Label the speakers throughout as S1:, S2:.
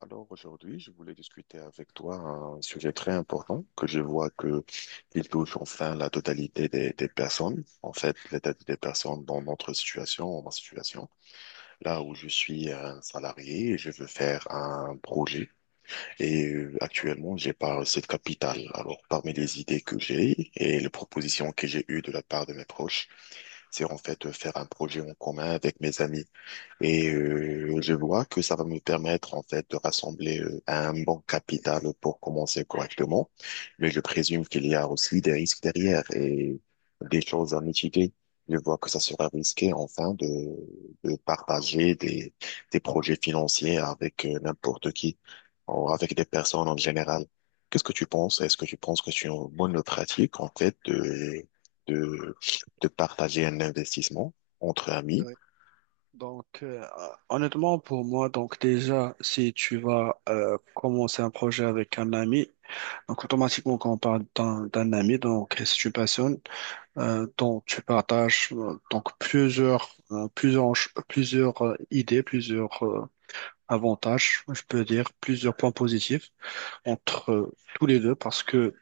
S1: Alors aujourd'hui, je voulais discuter avec toi un sujet très important que je vois que il touche enfin la totalité des personnes. En fait, la totalité des personnes dans notre situation, ma situation, là où je suis un salarié et je veux faire un projet. Et actuellement, j'ai pas cette capitale. Alors, parmi les idées que j'ai et les propositions que j'ai eues de la part de mes proches, c'est en fait de faire un projet en commun avec mes amis. Et je vois que ça va me permettre en fait de rassembler un bon capital pour commencer correctement, mais je présume qu'il y a aussi des risques derrière et des choses à mitiger. Je vois que ça sera risqué enfin de partager des projets financiers avec n'importe qui ou avec des personnes en général. Qu'est-ce que tu penses? Est-ce que tu penses que c'est une bonne pratique en fait de, de partager un investissement entre amis?
S2: Oui. Donc, honnêtement, pour moi, donc déjà, si tu vas commencer un projet avec un ami, donc automatiquement, quand on parle d'un ami, donc c'est une personne dont tu partages donc plusieurs, plusieurs idées, plusieurs avantages, je peux dire, plusieurs points positifs entre tous les deux, parce que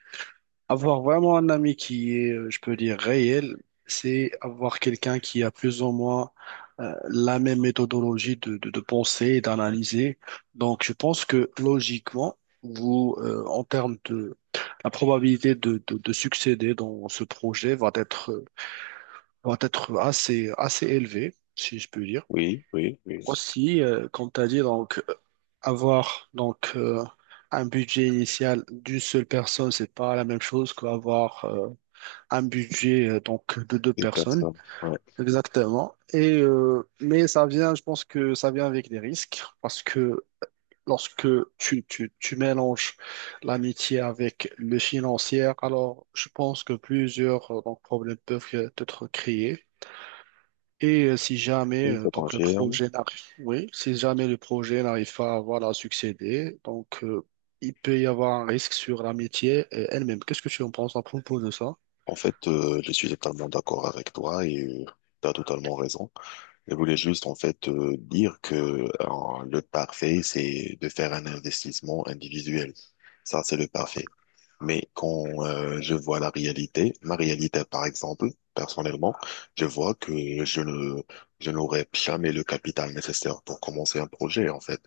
S2: avoir vraiment un ami qui est, je peux dire, réel, c'est avoir quelqu'un qui a plus ou moins la même méthodologie de penser et d'analyser. Donc, je pense que logiquement, vous, en termes de la probabilité de succéder dans ce projet va être assez, assez élevée, si je peux dire.
S1: Oui, oui, oui.
S2: Aussi, comme tu as dit, donc, avoir donc, un budget initial d'une seule personne, c'est pas la même chose qu'avoir. Un budget donc de deux
S1: Une
S2: personnes
S1: personne. Ouais.
S2: exactement. Et mais ça vient, je pense que ça vient avec des risques, parce que lorsque tu mélanges l'amitié avec le financier, alors je pense que plusieurs donc, problèmes peuvent être créés. Et si jamais
S1: Oui, je
S2: donc le
S1: confirme.
S2: projet n'arrive oui, si jamais le projet n'arrive pas à voilà à succéder, donc, il peut y avoir un risque sur l'amitié elle-même. Qu'est-ce que tu en penses à propos de ça?
S1: En fait, je suis totalement d'accord avec toi et tu as totalement raison. Je voulais juste en fait dire que le parfait, c'est de faire un investissement individuel. Ça, c'est le parfait. Mais quand je vois la réalité, ma réalité par exemple, personnellement, je vois que je n'aurai jamais le capital nécessaire pour commencer un projet en fait.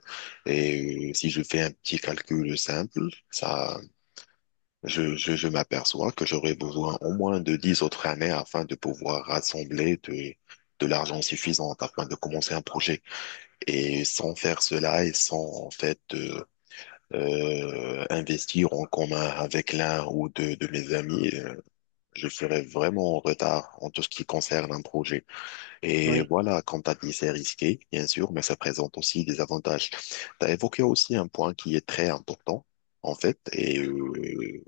S1: Et si je fais un petit calcul simple, ça, je m'aperçois que j'aurai besoin au moins de 10 autres années afin de pouvoir rassembler de l'argent suffisant afin de commencer un projet. Et sans faire cela et sans en fait investir en commun avec l'un ou deux de mes amis, je serais vraiment en retard en tout ce qui concerne un projet. Et
S2: Oui.
S1: voilà, comme t'as dit, c'est risqué, bien sûr, mais ça présente aussi des avantages. T'as évoqué aussi un point qui est très important, en fait, et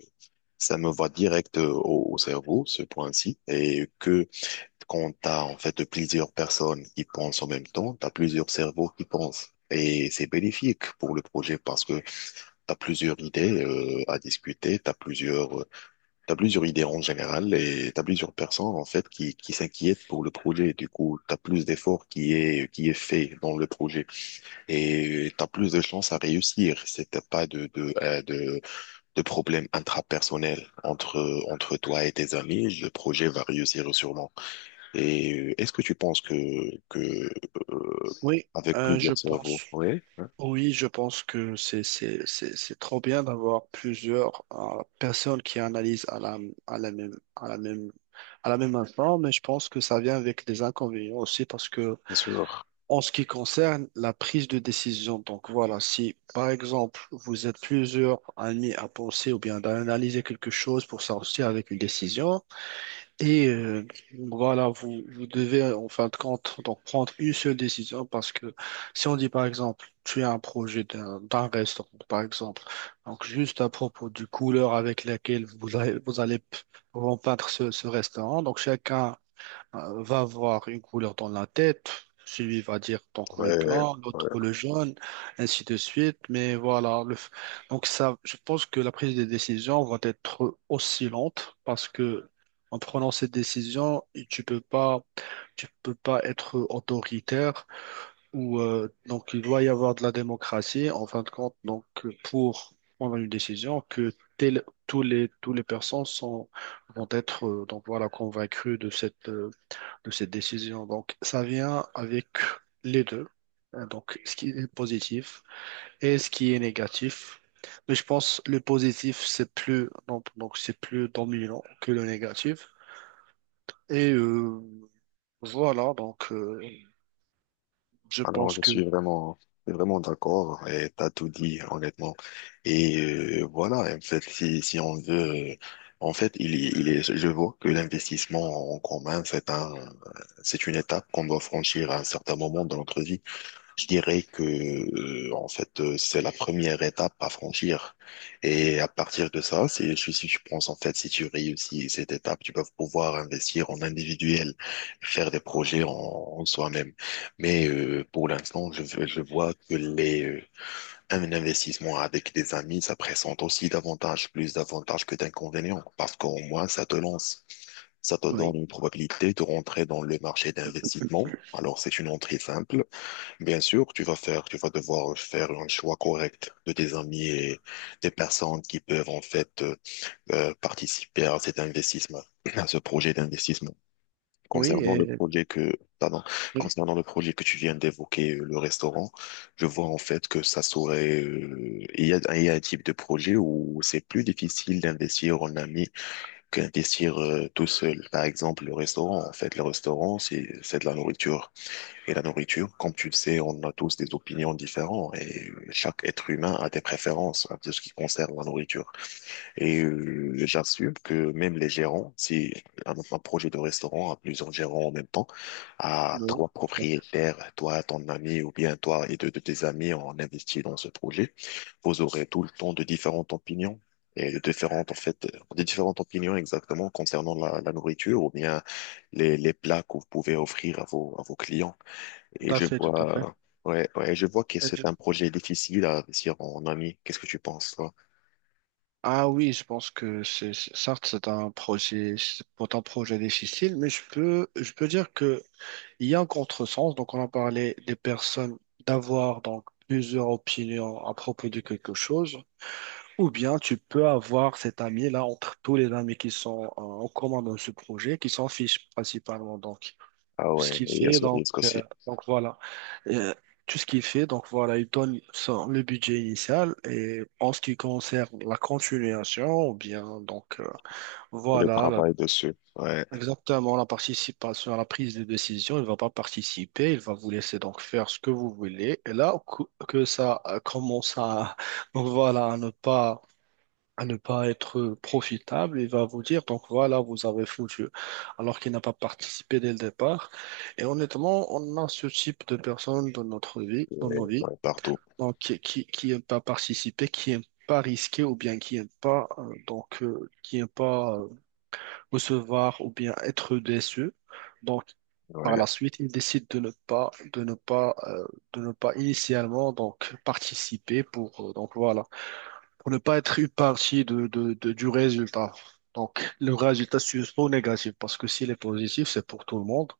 S1: ça me va direct au cerveau, ce point-ci, et que quand t'as en fait plusieurs personnes qui pensent en même temps, t'as plusieurs cerveaux qui pensent. Et c'est bénéfique pour le projet parce que t'as plusieurs idées à discuter, t'as plusieurs idées en général et t'as plusieurs personnes en fait qui s'inquiètent pour le projet. Du coup, t'as plus d'efforts qui est fait dans le projet et t'as plus de chances à réussir. C'était pas de problèmes intrapersonnels entre toi et tes amis. Le projet va réussir sûrement. Et est-ce que tu penses que que euh,
S2: Oui,
S1: avec
S2: je
S1: plusieurs cerveaux,
S2: pense.
S1: oui, hein,
S2: Oui, je pense que c'est trop bien d'avoir plusieurs personnes qui analysent à la à la même à la même à la même instant, mais je pense que ça vient avec des inconvénients aussi, parce que
S1: bien sûr,
S2: en ce qui concerne la prise de décision, donc voilà, si par exemple vous êtes plusieurs amis à penser ou bien d'analyser quelque chose pour sortir avec une décision. Et voilà, vous devez en fin de compte donc prendre une seule décision, parce que si on dit par exemple, tu as un projet d'un restaurant, par exemple, donc juste à propos du couleur avec laquelle vous peindre ce restaurant, donc chacun va avoir une couleur dans la tête, celui va dire donc le
S1: ouais.
S2: blanc, l'autre
S1: Ouais.
S2: le jaune, ainsi de suite. Mais voilà, donc ça, je pense que la prise de décision va être oscillante, parce que en prenant cette décision, tu peux pas être autoritaire ou donc il doit y avoir de la démocratie en fin de compte. Donc pour prendre une décision que tous les personnes sont, vont être donc voilà convaincues de cette décision. Donc, ça vient avec les deux. Hein, donc, ce qui est positif et ce qui est négatif. Mais je pense le positif, c'est plus, donc c'est plus dominant que le négatif. Et voilà, donc, je
S1: Alors,
S2: pense que
S1: je suis vraiment d'accord et t'as tout dit, honnêtement. Et voilà, en fait, si on veut, en fait, il est, je vois que l'investissement en commun, c'est une étape qu'on doit franchir à un certain moment dans notre vie. Je dirais que en fait c'est la première étape à franchir et à partir de ça c'est si tu penses en fait si tu réussis cette étape tu vas pouvoir investir en individuel faire des projets en soi-même mais pour l'instant je vois que les un investissement avec des amis ça présente aussi davantage plus d'avantages que d'inconvénients parce qu'au moins ça te lance ça te donne
S2: oui,
S1: une probabilité de rentrer dans le marché d'investissement alors c'est une entrée simple. Bien sûr, tu vas devoir faire un choix correct de tes amis et des personnes qui peuvent en fait participer à cet investissement, à ce projet d'investissement.
S2: oui,
S1: Concernant
S2: et,
S1: le projet que, pardon,
S2: oui,
S1: Concernant le projet que tu viens d'évoquer, le restaurant, je vois en fait que ça serait, il y a un type de projet où c'est plus difficile d'investir en ami qu'investir tout seul. Par exemple, le restaurant, en fait, le restaurant, c'est de la nourriture et la nourriture, comme tu le sais, on a tous des opinions différentes et chaque être humain a des préférences à ce qui concerne la nourriture. Et j'assume que même les gérants, si un projet de restaurant a plusieurs gérants en même temps, à
S2: oui,
S1: trois propriétaires, toi, ton ami ou bien toi et deux de tes amis en investi dans ce projet, vous aurez tout le temps de différentes opinions. Et de différentes, en fait, des différentes opinions exactement concernant la nourriture ou bien les plats que vous pouvez offrir à vos clients.
S2: tout
S1: Et
S2: à
S1: je
S2: fait, tout à fait. Tout à
S1: vois, ouais, ouais, je vois que
S2: fait. Et
S1: c'est un projet difficile à réussir en ami. Qu'est-ce que tu penses, toi?
S2: ah oui, je pense que certes, c'est un projet, c'est pas un projet difficile, mais je peux dire que il y a un contresens, donc on a parlé des personnes d'avoir donc plusieurs opinions à propos de quelque chose, ou bien tu peux avoir cet ami-là entre tous les amis qui sont en commun dans ce projet, qui s'en fichent principalement. Donc
S1: Ah
S2: tout ce
S1: ouais,
S2: qu'il
S1: il y a
S2: fait,
S1: ce risque aussi.
S2: donc voilà. Euh, tout ce qu'il fait, donc voilà, il donne le budget initial, et en ce qui concerne la continuation, ou bien donc
S1: Et le
S2: voilà,
S1: travail dessus, ouais,
S2: exactement, la participation à la prise de décision, il ne va pas participer, il va vous laisser donc faire ce que vous voulez. Et là, que ça commence à, donc voilà, à ne pas être profitable, il va vous dire, donc voilà, vous avez foutu, alors qu'il n'a pas participé dès le départ. Et honnêtement, on a ce type de personnes dans notre vie, dans nos
S1: ouais,
S2: vies,
S1: ouais, partout.
S2: donc qui n'aiment pas participer, qui n'aiment pas risquer, ou bien qui n'aiment pas, qui n'aiment pas recevoir ou bien être déçu. Donc, par
S1: Ouais,
S2: la suite, il décide de ne pas initialement donc participer pour donc voilà, pour ne pas être une partie du résultat. Donc, le résultat c'est soit négatif, parce que s'il est positif, c'est pour tout le monde.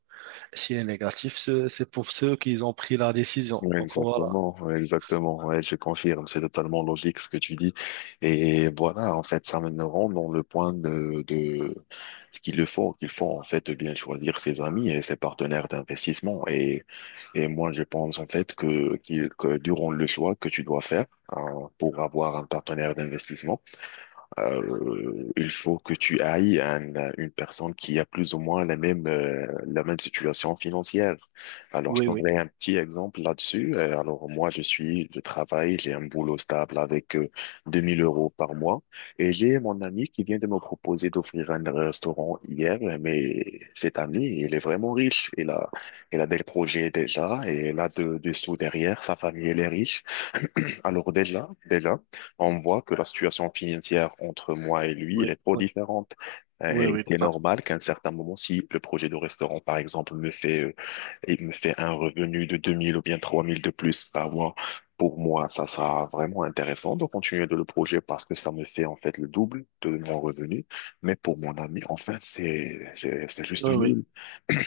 S2: S'il est négatif, c'est pour ceux qui ont pris la décision.
S1: ouais,
S2: Donc voilà.
S1: exactement, ouais, exactement. Ouais, je confirme, c'est totalement logique ce que tu dis. Et voilà, en fait, ça me rend dans le point de ce qu'il le faut, qu'il faut en fait de bien choisir ses amis et ses partenaires d'investissement. Et moi, je pense en fait que durant le choix que tu dois faire hein, pour avoir un partenaire d'investissement, il faut que tu ailles une personne qui a plus ou moins la même situation financière. Alors, je
S2: Oui, oui,
S1: donnerai un petit exemple là-dessus. Alors, moi, je travaille, j'ai un boulot stable avec 2 000 € par mois. Et j'ai mon ami qui vient de me proposer d'offrir un restaurant hier, mais cet ami, il est vraiment riche. Il a des projets déjà et il a des sous derrière. Sa famille, elle est riche. Alors déjà, on voit que la situation financière entre moi et lui, elle est
S2: oui,
S1: trop
S2: oui,
S1: différente.
S2: oui,
S1: Et
S2: oui,
S1: c'est
S2: par-
S1: normal qu'à un certain moment, si le projet de restaurant, par exemple, et me fait un revenu de 2 000 ou bien 3 000 de plus par mois, pour moi, ça sera vraiment intéressant de continuer de le projet parce que ça me fait, en fait, le double de mon revenu. Mais pour mon ami, enfin, c'est juste
S2: oui, oui,
S1: nul.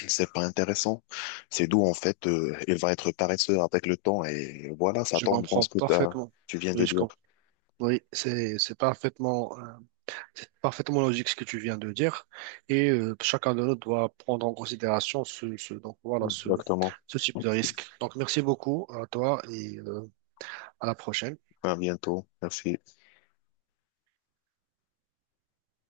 S1: C'est pas intéressant. C'est d'où, en fait, il va être paresseux avec le temps et voilà, ça
S2: je
S1: tombe dans
S2: comprends parfaitement.
S1: tu viens de
S2: Oui, je
S1: dire.
S2: comprends. Oui, c'est parfaitement. C'est parfaitement logique ce que tu viens de dire. Et chacun de nous doit prendre en considération donc, voilà, ce,
S1: Exactement.
S2: ce type de risque. Donc, merci beaucoup à toi et à la prochaine.
S1: À bientôt. Merci.